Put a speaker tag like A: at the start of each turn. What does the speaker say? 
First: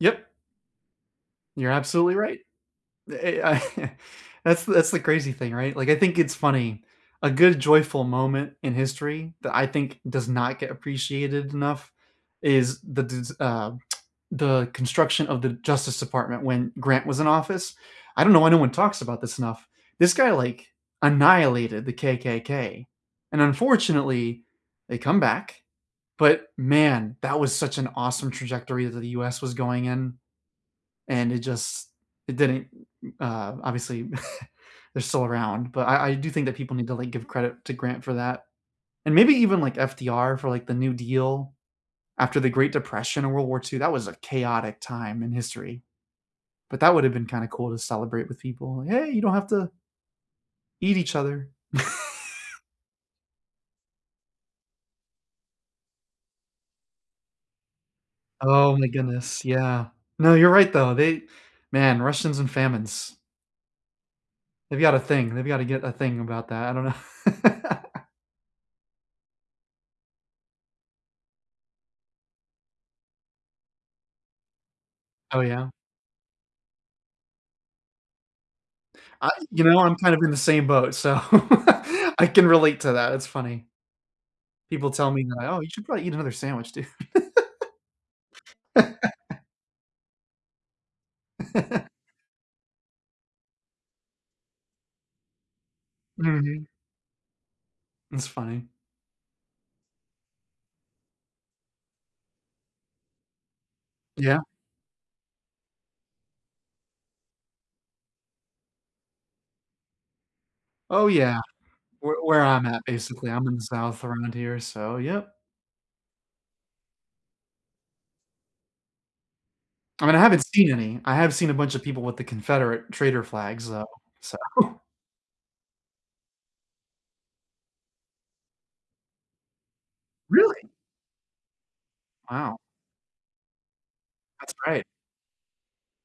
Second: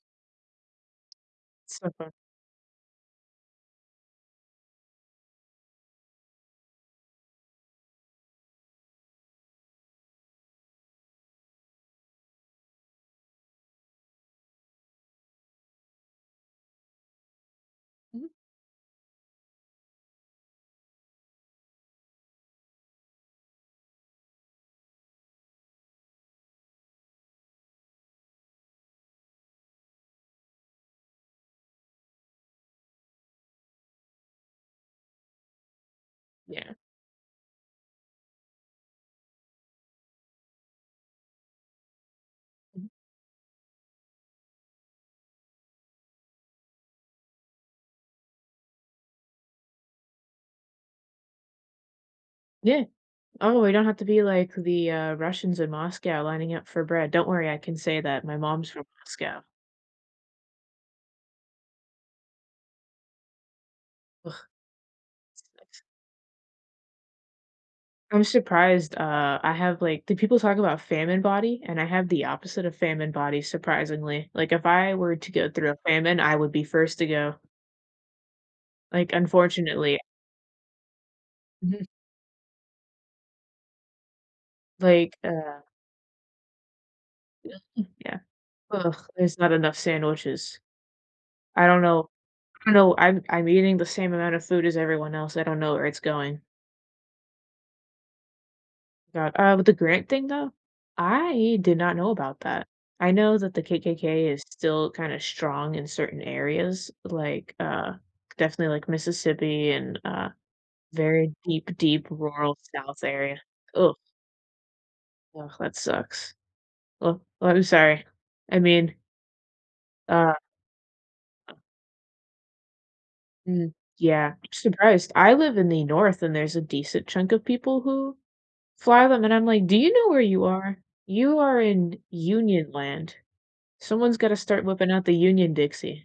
A: Yep. You're
B: So far.
A: absolutely right, the a I that's that's the crazy thing, right, like, I think it's funny, a good joyful moment in history that I think does not get appreciated enough is the des uh, the construction of the Justice Department when Grant was in office, I
B: Mhm.
A: don't know why no one talks about this enough, this guy, like, annihilated the KKK, and unfortunately, they come back, but man, that was such an awesome trajectory that the US was going in, and it just it didn't, uh obviously, they're still around, but I I do think that
B: Yeah.
A: people need to, like, give credit to Grant for that, and maybe even, like, FDR for, like, the New Deal, after the Great
B: Mhm.
A: Depression and World War II, that was a chaotic time in history, but that would have been kinda cool to celebrate with people, like, "Hey, you don't have to" "Eat each other."
B: Yeah, oh, we don't have to be like the, uh, Russians in Moscow lining up for bread, don't worry, I can say that, my mom's
A: Oh
B: from
A: my
B: Moscow.
A: goodness, yeah, no, you're right though, they man, Russians and famines.
B: Ugh,
A: They've got a thing they've got to
B: sucks.
A: get a thing about that, I don't know.
B: I'm surprised, uh, I have, like do people talk about famine body and I have the opposite of famine body surprisingly, like, if I were to
A: Oh,
B: go
A: yeah.
B: through a famine, I would be first to go. Like,
A: I you know,
B: unfortunately
A: I'm
B: I
A: kind of in the same boat, so
B: Mm.
A: I can relate to that, it's funny. People tell
B: Like,
A: me they're like
B: uh
A: "Oh, you should probably eat another sandwich, dude."
B: Mm, yeah, uh, there's not enough sandwiches I don't know I know I'm I'm eating the same amount of food as everyone else, I don't know where it's going.
A: Mhm. It's funny.
B: God, uh, with the Grant thing though, I did not know about that. I know that the KKK
A: Yeah.
B: is still kinda strong in certain areas, like, uh, definitely, like, Mississippi and, uh,
A: Oh,
B: very
A: yeah,
B: deep, deep
A: where where
B: rural
A: I'm at,
B: South
A: basically,
B: area,
A: I'm in the
B: ugh.
A: South around here, so yep.
B: Ugh, that sucks, oh, I'm sorry, I mean
A: I mean, I
B: Uh
A: haven't seen any, I have seen a bunch of people with the Confederate Trader flags,
B: Mm,
A: though,
B: yeah,
A: so.
B: I'm surprised, I live in the North, and there's a decent chunk of people who fly them, and I'm, like, "Do you know where you
A: Really!
B: are? You are in
A: Wow.
B: Union land." Someone's gotta
A: That's
B: start
A: great.
B: whipping out the union Dixie.